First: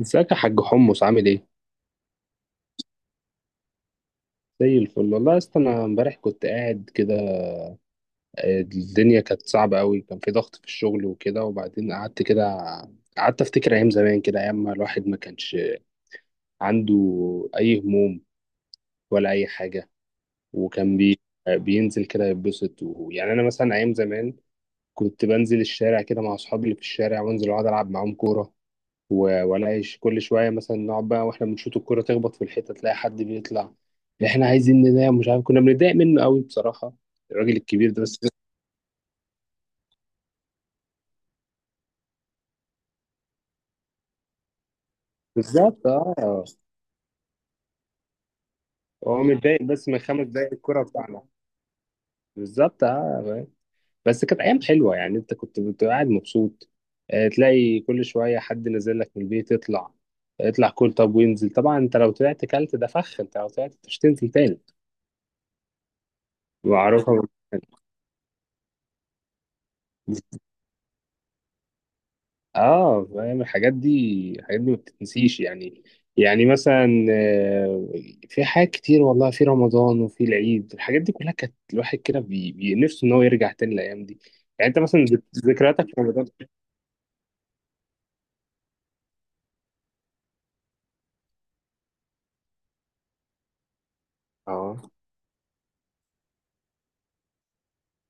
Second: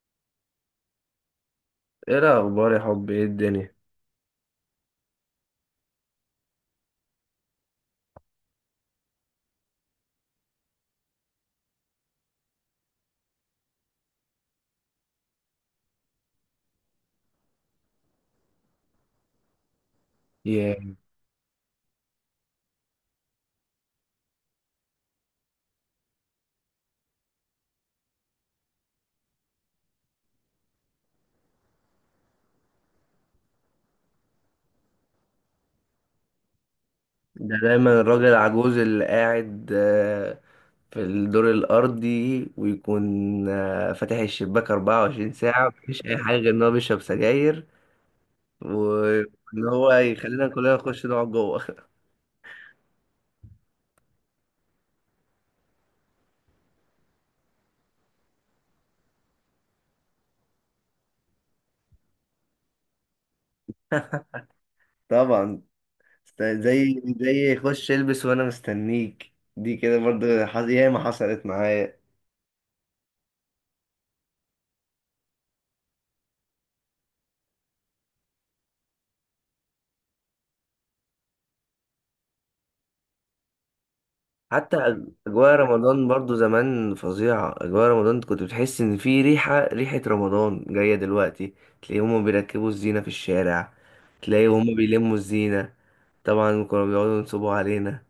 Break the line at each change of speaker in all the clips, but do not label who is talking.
ازيك يا حاج حمص عامل ايه؟
ايه الاخبار يا حب؟ ايه الدنيا؟
زي الفل والله يا اسطى. انا امبارح كنت قاعد كده، الدنيا كانت صعبة قوي، كان في ضغط في الشغل وكده. وبعدين قعدت كده، قعدت افتكر ايام زمان كده، ايام ما الواحد ما كانش عنده اي هموم ولا اي حاجة.
ياه.
وكان بي... بينزل كده يتبسط. ويعني انا مثلا ايام زمان كنت بنزل الشارع كده مع اصحابي اللي في الشارع، وانزل اقعد العب معاهم كورة، والاقي كل شويه مثلا نقعد بقى، واحنا بنشوط الكوره تخبط في الحيطه، تلاقي حد بيطلع: احنا عايزين ننام، مش عارف. كنا بنتضايق منه قوي بصراحه، الراجل
ده
الكبير
دايما
ده. بس
الراجل العجوز اللي قاعد في الدور الارضي ويكون فاتح الشباك 24 ساعه،
بالظبط
مفيش
اه،
اي حاجه غير ان هو بيشرب سجاير
هو متضايق
وان
بس
هو
من خمس
يخلينا
دقايق،
كلنا
الكوره
نخش
بتاعنا.
نقعد جوه.
بالظبط اه، فاهم؟ بس كانت ايام حلوه يعني، انت كنت بتبقى قاعد مبسوط. تلاقي كل شويه حد نازل لك من البيت: اطلع اطلع. كل طب وينزل؟ طبعا انت لو طلعت كلت ده فخ، انت لو طلعت مش تنزل تاني.
طبعا. زي
معروفه.
زي خش البس وانا مستنيك، دي كده برضه، ياما حصلت معايا.
اه فاهم، الحاجات دي الحاجات دي ما بتتنسيش يعني. يعني مثلا، في حاجات كتير والله، في رمضان وفي العيد، الحاجات دي كلها كانت الواحد كده نفسه ان هو يرجع تاني الايام دي. يعني
حتى
انت مثلا
اجواء
ذكرياتك في
رمضان
رمضان؟
برضو زمان فظيعه. اجواء رمضان كنت بتحس ان في ريحه رمضان جايه دلوقتي. تلاقي هما بيركبوا الزينه في الشارع، تلاقي هما
اه
بيلموا الزينه. طبعا كانوا بيقعدوا ينصبوا علينا.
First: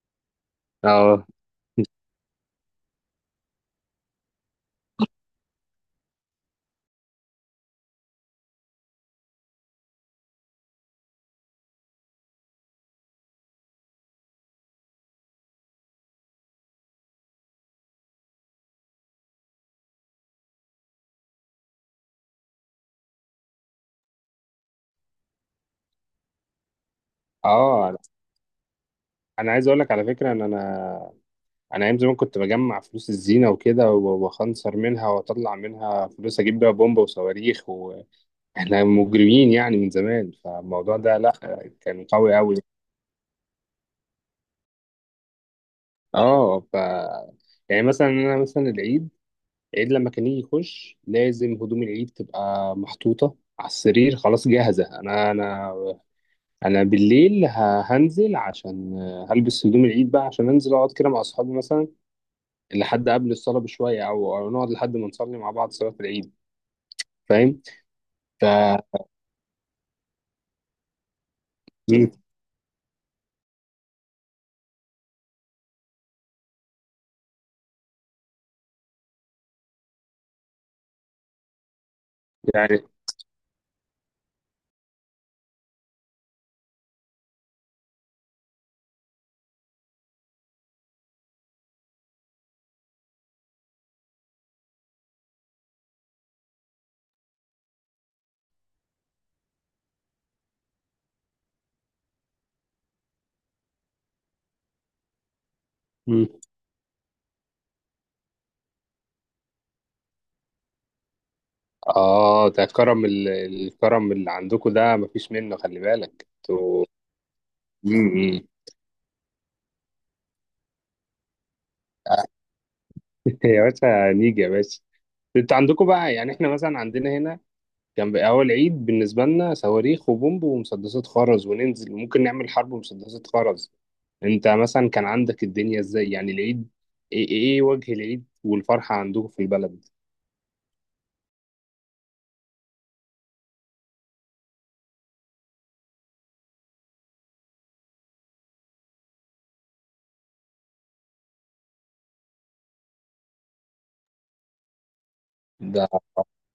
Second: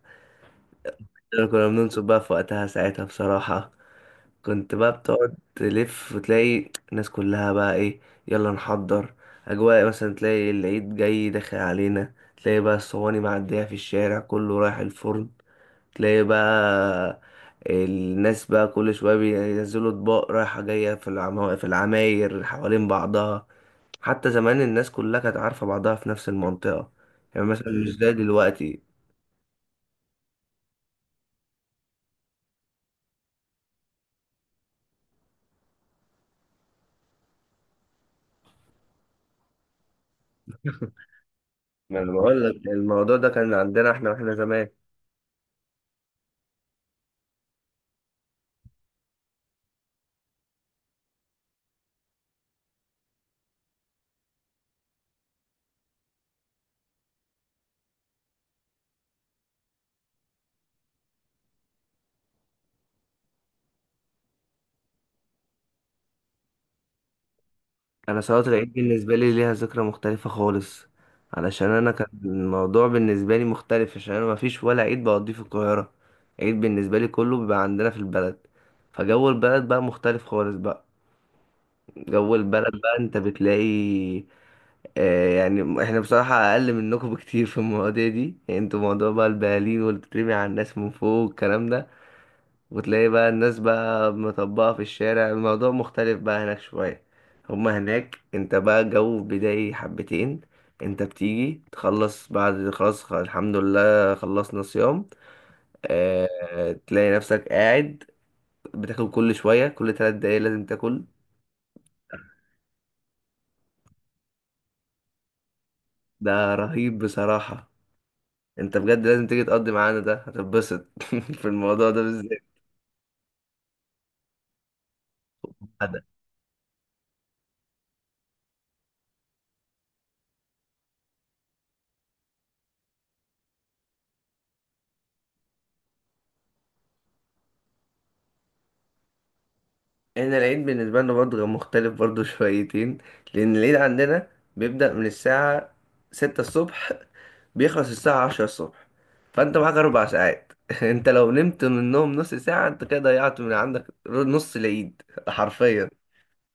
اه
احنا كنا بننصب بقى في وقتها ساعتها بصراحه. كنت بقى بتقعد تلف وتلاقي الناس كلها بقى ايه، يلا نحضر. اجواء مثلا تلاقي العيد جاي داخل علينا، تلاقي بقى الصواني معديه في الشارع كله رايح الفرن. تلاقي بقى الناس بقى كل شوية بينزلوا اطباق رايحة جاية في العماير حوالين بعضها. حتى زمان الناس كلها كانت عارفة بعضها في نفس المنطقة. يعني مثلا مش
اه،
زي دلوقتي.
انا عايز اقول لك على فكره ان انا ايام زمان كنت بجمع فلوس الزينه وكده، واخنصر منها واطلع منها فلوس اجيب بيها بومبا وصواريخ. واحنا مجرمين يعني من زمان، فالموضوع ده لا،
ما
كان
انا
قوي
بقول
قوي.
لك الموضوع ده كان عندنا احنا واحنا زمان.
اه، ف يعني مثلا انا مثلا العيد، العيد لما كان يجي يخش لازم هدوم العيد تبقى محطوطه على السرير خلاص جاهزه. انا بالليل هنزل عشان هلبس هدوم العيد بقى، عشان انزل اقعد كده مع اصحابي مثلا، لحد قبل الصلاه بشويه، او أو نقعد لحد ما نصلي مع بعض صلاه العيد. فاهم؟
انا صلاة
ف
العيد بالنسبة لي ليها ذكرى مختلفة خالص، علشان انا كان
مم،
الموضوع بالنسبة لي مختلف، عشان انا مفيش ولا عيد بقضيه في القاهرة. عيد بالنسبة لي كله بيبقى عندنا في البلد. فجو البلد بقى مختلف خالص بقى. جو البلد
يعني
بقى انت بتلاقي. يعني احنا بصراحة اقل منكم بكتير في المواضيع دي. يعني انتوا موضوع بقى البلالين واللي بتترمي على الناس من فوق والكلام ده، وتلاقي بقى الناس بقى مطبقة في الشارع. الموضوع مختلف بقى هناك شوية. هما هناك انت بقى جو بداية حبتين. انت بتيجي تخلص بعد خلاص، الحمد لله خلصنا صيام.
مم.
تلاقي نفسك قاعد بتاكل كل شوية، كل 3 دقايق لازم تاكل.
اه، ده كرم الكرم اللي عندكم ده مفيش منه، خلي بالك
ده
انتوا.
رهيب بصراحة.
مم. مم.
انت بجد لازم تيجي تقضي معانا، ده هتتبسط. في الموضوع ده بالذات.
يا باشا نيجي يا باشا. انت عندكم
هذا.
بقى، يعني احنا مثلا عندنا هنا كان بقى اول عيد بالنسبه لنا صواريخ وبومب ومسدسات خرز، وننزل ممكن نعمل حرب ومسدسات خرز. انت مثلا كان عندك الدنيا ازاي يعني العيد؟ ايه, ايه إيه وجه العيد والفرحه عندكم في البلد؟
احنا العيد بالنسبة لنا برضه كان مختلف برضه شويتين. لأن العيد عندنا بيبدأ من الساعة 6 الصبح، بيخلص الساعة 10 الصبح. فأنت معاك 4 ساعات. أنت لو نمت منهم نص ساعة أنت كده ضيعت من عندك نص العيد
ده
حرفيا.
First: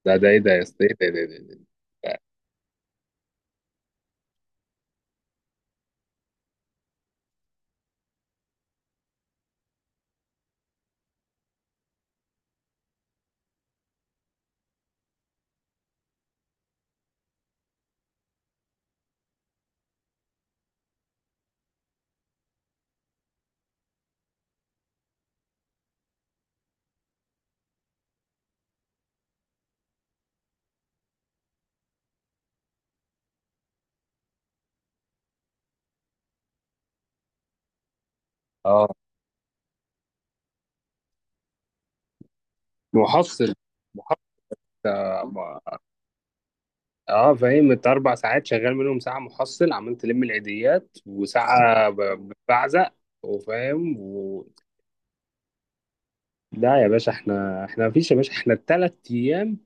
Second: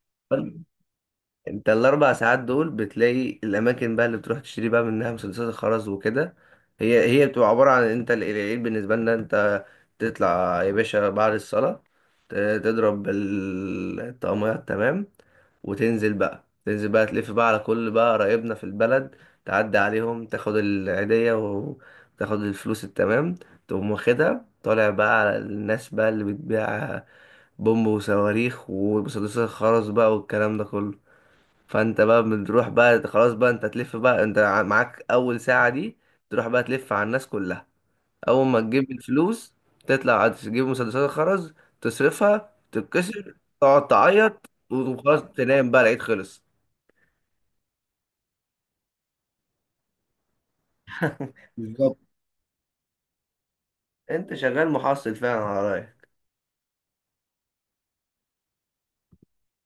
ده ده ايه ده يا اسطى، ايه ده ده ده ده.
انت ال 4 ساعات دول بتلاقي الاماكن بقى اللي بتروح تشتري بقى منها مسدسات الخرز وكده. هي بتبقى عباره عن، انت العيد بالنسبه لنا، انت تطلع يا باشا بعد الصلاه، ت- تضرب الطقميات تمام. وتنزل بقى، تنزل بقى تلف بقى على كل بقى قرايبنا في البلد، تعدي عليهم تاخد العيديه وتاخد الفلوس التمام. تقوم واخدها طالع بقى على الناس بقى اللي بتبيع بومب وصواريخ ومسدسات الخرز بقى والكلام ده كله. فانت بقى بتروح بقى خلاص بقى، انت تلف بقى، انت معاك اول ساعة دي تروح بقى تلف على الناس كلها. اول ما
اه،
تجيب الفلوس تطلع تجيب مسدسات الخرز، تصرفها تتكسر،
محصل
تقعد
محصل
تعيط وخلاص
اه.
تنام بقى العيد خلص.
اه، فاهم انت اربع ساعات شغال منهم ساعه محصل عمال تلم العيديات، وساعه
بالظبط.
بعزق وفاهم.
انت شغال محصل فعلا على رايك.
لا يا باشا احنا، مفيش يا باشا. احنا الثلاث ايام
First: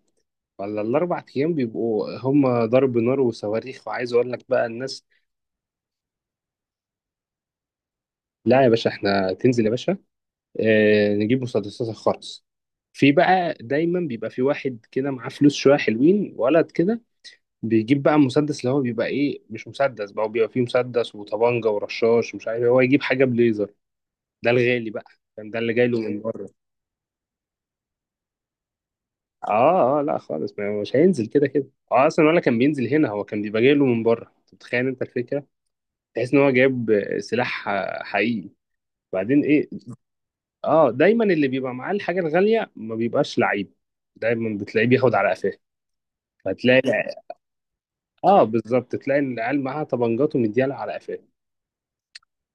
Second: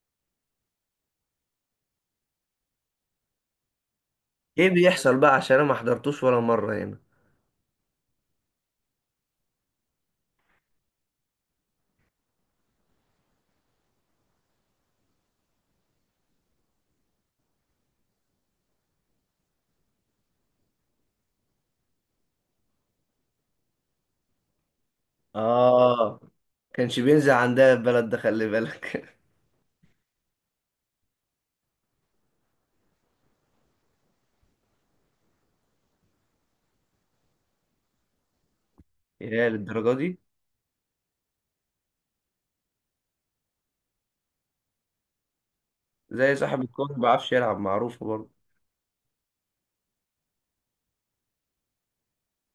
ولا الاربع ايام بيبقوا هم ضرب نار وصواريخ. وعايز اقول لك بقى
ايه
الناس،
بيحصل بقى؟ عشان انا ما حضرتوش ولا مرة هنا.
لا يا باشا احنا، تنزل يا باشا، اه نجيب مسدسات الخرز. في بقى دايما بيبقى في واحد كده معاه فلوس شويه، حلوين، ولد كده، بيجيب بقى مسدس، اللي هو بيبقى ايه، مش مسدس بقى، بيبقى فيه مسدس وطبانجه ورشاش ومش عارف إيه. هو يجيب حاجه بليزر، ده الغالي بقى. فاهم؟ ده اللي جاي له
اه
من بره.
كانش بينزل عندها البلد ده، خلي بالك.
اه اه، لا خالص، مش هينزل كده كده. اه اصلا ولا كان بينزل هنا، هو كان بيبقى جاي له من بره. انت متخيل انت الفكره، تحس ان هو جايب سلاح حقيقي؟ بعدين
يا
ايه،
للدرجة دي.
اه دايما اللي بيبقى معاه الحاجه الغاليه ما بيبقاش لعيب، دايما بتلاقيه بياخد على قفاه.
زي صاحب
فتلاقي،
الكورة ما بيعرفش يلعب، معروفة برضه.
اه بالظبط، تلاقي إن العيال معاها طبنجات ومديالها على قفاه.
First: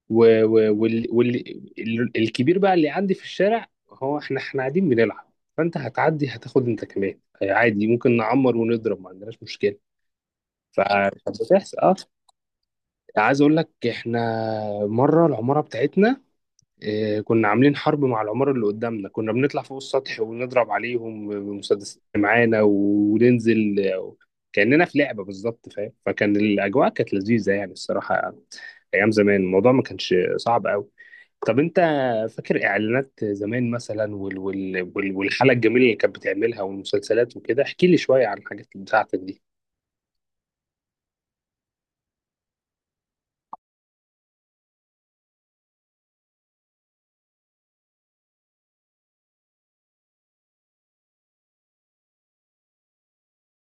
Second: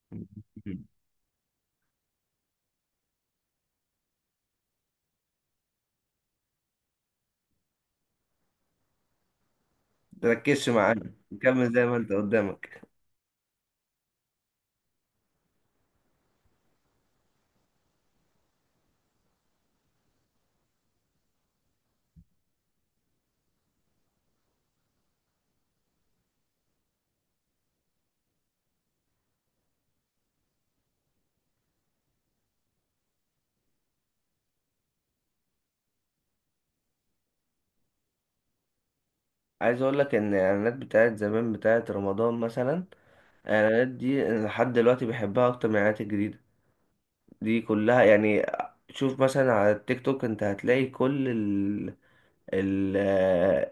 و... و... وال... وال... الكبير بقى اللي عندي في الشارع، هو احنا، قاعدين بنلعب، فانت هتعدي هتاخد انت كمان عادي، ممكن نعمر ونضرب، ما عندناش مشكله.
تركزش معانا.
فكانت
كمل
بتحصل
زي ما
اه.
انت قدامك.
عايز اقول لك، احنا مره العماره بتاعتنا، كنا عاملين حرب مع العماره اللي قدامنا. كنا بنطلع فوق السطح ونضرب عليهم بمسدسات اللي معانا وننزل، كاننا في لعبه بالظبط. فاهم، فكان الاجواء كانت لذيذه يعني الصراحه. ايام زمان الموضوع ما كانش صعب قوي. طب انت فاكر اعلانات زمان مثلا، وال والحلقه الجميله اللي كانت بتعملها والمسلسلات وكده، احكي لي شويه عن الحاجات بتاعتك دي.
عايز اقول لك ان الاعلانات بتاعت زمان بتاعت رمضان مثلا، الاعلانات دي أنا لحد دلوقتي بحبها اكتر من الاعلانات الجديده دي كلها يعني. شوف مثلا على التيك توك انت هتلاقي كل ال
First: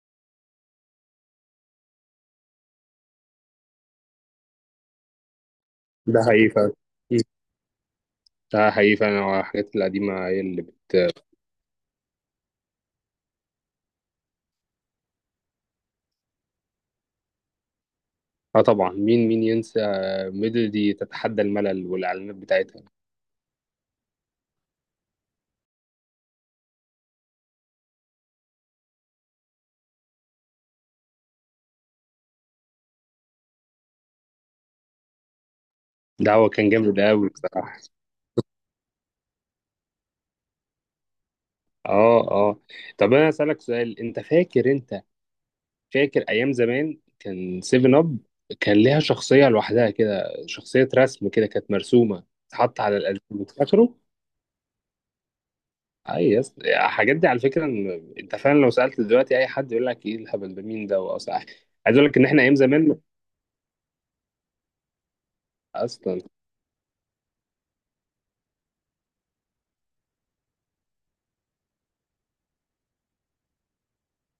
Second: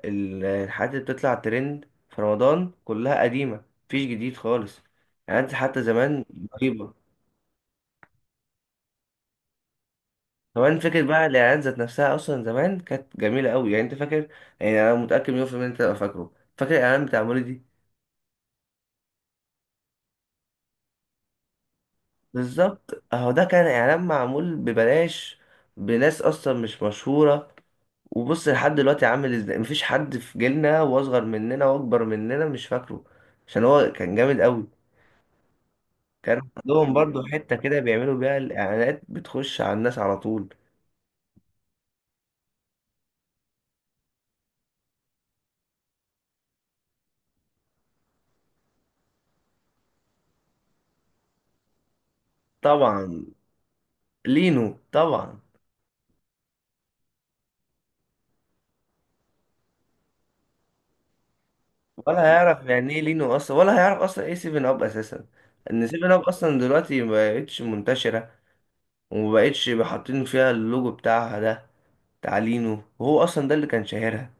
الحاجات اللي بتطلع ترند في رمضان كلها قديمه مفيش جديد خالص. اعلانات حتى
ده
زمان
حقيقي فعلا.
رهيبه.
ده حقيقي فعلا، هو الحاجات القديمة هي اللي
كمان
بت…
فكرة بقى الإعلانات ذات نفسها أصلا زمان كانت جميلة أوي، يعني أنت فاكر. يعني أنا متأكد مليون في المية أنت تبقى فاكره. فاكر الإعلان بتاع مريدي؟
اه طبعا، مين مين ينسى ميلودي تتحدى الملل والإعلانات بتاعتها؟
بالظبط اهو، ده كان اعلان معمول ببلاش بناس اصلا مش مشهوره. وبص لحد دلوقتي عامل ازاي، مفيش حد في جيلنا واصغر مننا واكبر مننا مش فاكره، عشان هو كان جامد قوي.
ده
كان
هو كان
عندهم
جامد
برضو
أوي
حته كده
بصراحة.
بيعملوا بيها الاعلانات بتخش على الناس على طول.
اه اه. طب أنا أسألك سؤال، أنت فاكر، أنت فاكر أيام زمان كان سيفن أب كان ليها شخصية لوحدها كده، شخصية رسم كده، كانت مرسومة تتحط على
طبعا،
الألبوم، فاكره؟
لينو طبعا.
أي يس. الحاجات دي على فكرة أنت فعلا لو سألت دلوقتي أي حد يقول لك إيه الهبل ده، مين ده وأصلا. عايز أقول لك
ولا
إن إحنا أيام
هيعرف يعني
زمان
ايه لينو اصلا، ولا هيعرف اصلا ايه سيفن اب اساسا. ان سيفن
أصلا.
اب اصلا دلوقتي مبقتش منتشره ومبقتش حاطين فيها اللوجو بتاعها ده. تعليمه هو اصلا ده اللي كان شاهرها.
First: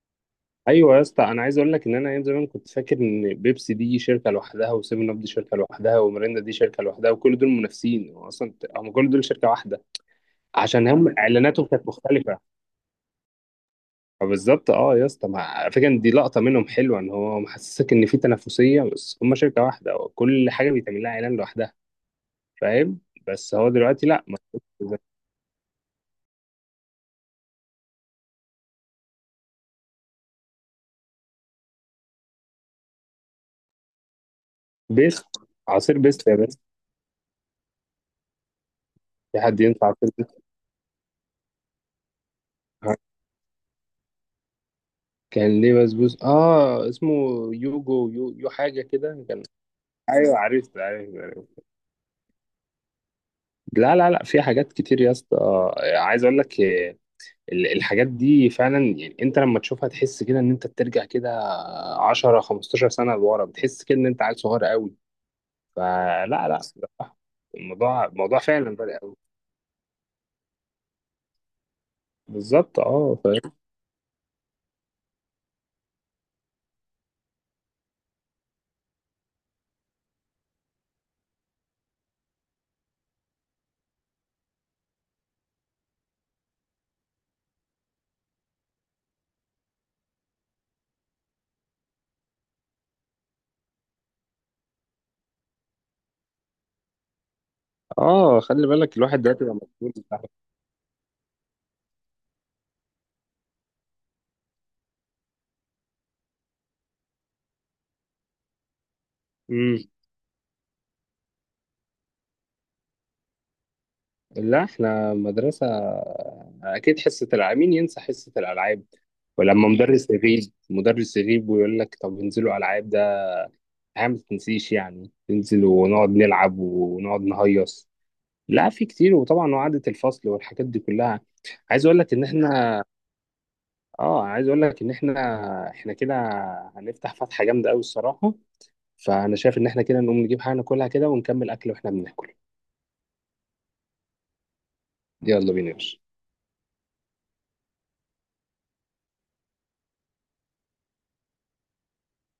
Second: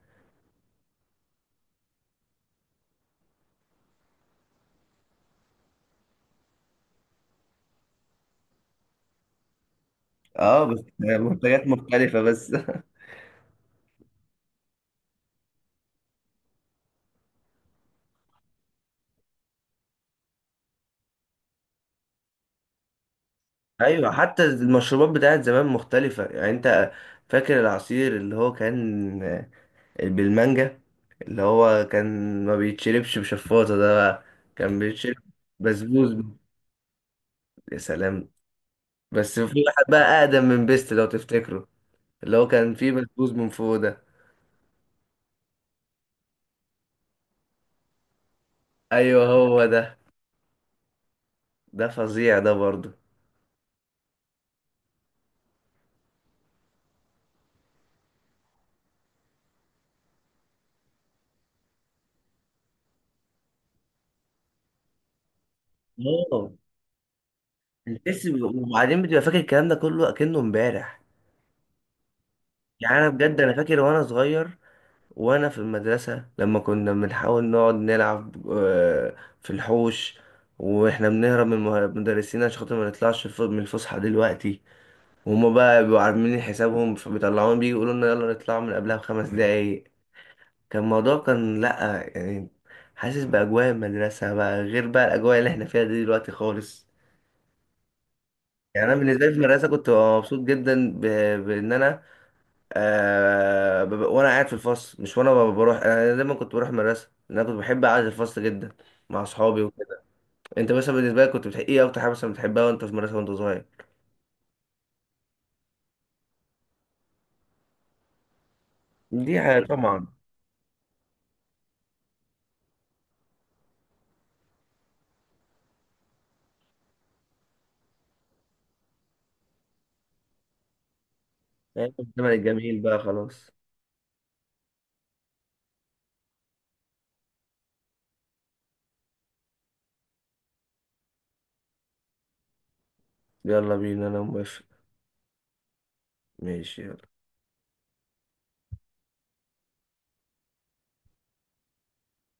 ايوه يا اسطى، انا عايز اقول لك ان انا ايام زمان كنت فاكر ان بيبسي دي شركه لوحدها، وسيفن اب دي شركه لوحدها، وميريندا دي شركه لوحدها، وكل دول منافسين. هو اصلا هم كل دول شركه واحده،
اه بس
عشان هم اعلاناتهم
منتجات
كانت
مختلفة
مختلفه.
بس.
فبالظبط اه يا اسطى، ما على فكره إن دي لقطه منهم حلوه، ان هو محسسك ان في تنافسيه بس هم شركه واحده، وكل حاجه بيتعمل لها اعلان لوحدها. فاهم؟ بس هو دلوقتي
ايوه.
لا،
حتى المشروبات بتاعت زمان مختلفة، يعني انت فاكر العصير اللي هو كان بالمانجا، اللي هو كان ما بيتشربش بشفاطة ده بقى، كان بيتشرب
بيست، عصير
بسبوس؟
بيست، يا بيست.
يا سلام. بس
في حد
في واحد
ينفع عصير
بقى
بيست.
اقدم من بيست لو تفتكره، اللي هو كان فيه بسبوس من فوق ده.
كان ليه بسبوس اه. اسمه يوجو، يو حاجه
ايوه
كده كان.
هو ده.
ايوه عرفت عرفت عرفت.
ده فظيع ده برضه.
لا لا لا، في حاجات كتير يا اسطى، عايز اقول لك، الحاجات دي فعلا، يعني انت لما تشوفها تحس كده ان انت بترجع كده 10 15 سنه لورا، بتحس كده ان انت عيل صغير قوي. فلا لا
اه
لا، الموضوع
البس،
الموضوع فعلا فرق
وبعدين
قوي.
بتبقى فاكر الكلام ده كله اكنه امبارح.
بالظبط
يعني انا
اه
بجد
فاهم.
انا فاكر وانا صغير وانا في المدرسه، لما كنا بنحاول نقعد نلعب في الحوش، واحنا بنهرب من المدرسين عشان خاطر ما نطلعش من الفسحه دلوقتي، وهما بقى بيبقوا عاملين حسابهم فبيطلعونا، بيجي يقولوا لنا يلا نطلع من قبلها بـ 5 دقايق. كان الموضوع كان لأ يعني. حاسس بأجواء المدرسة بقى غير بقى الأجواء اللي احنا فيها دي دلوقتي خالص.
اه خلي
يعني أنا
بالك الواحد
بالنسبة لي في
دلوقتي بقى
المدرسة كنت
مسؤول.
ببقى مبسوط جدا بإن أنا وانا قاعد في الفصل، مش وانا بروح، انا دايما كنت بروح المدرسه لأن انا كنت بحب قعده الفصل جدا مع اصحابي
امم.
وكده. انت مثلا بالنسبه لك كنت بتحب ايه اكتر حاجه مثلا بتحبها وانت في المدرسه وانت صغير؟
لا احنا مدرسه، اكيد حصه العاب، مين ينسى حصه الالعاب؟
دي حاجه
ولما
طبعا.
مدرس يغيب، مدرس يغيب ويقول لك طب انزلوا العاب، الحياة ما تتنسيش يعني. ننزل ونقعد نلعب ونقعد نهيص. لا في كتير، وطبعا وعدة الفصل والحاجات دي كلها. عايز اقول لك ان
الزمن الجميل
احنا
بقى خلاص.
اه عايز اقول لك ان احنا كده هنفتح فتحة جامدة قوي الصراحة. فانا شايف ان احنا كده نقوم نجيب حاجة ناكلها كده، ونكمل اكل واحنا بناكل.
يلا بينا انا موافق.
يلا بينا يا باشا.
ماشي.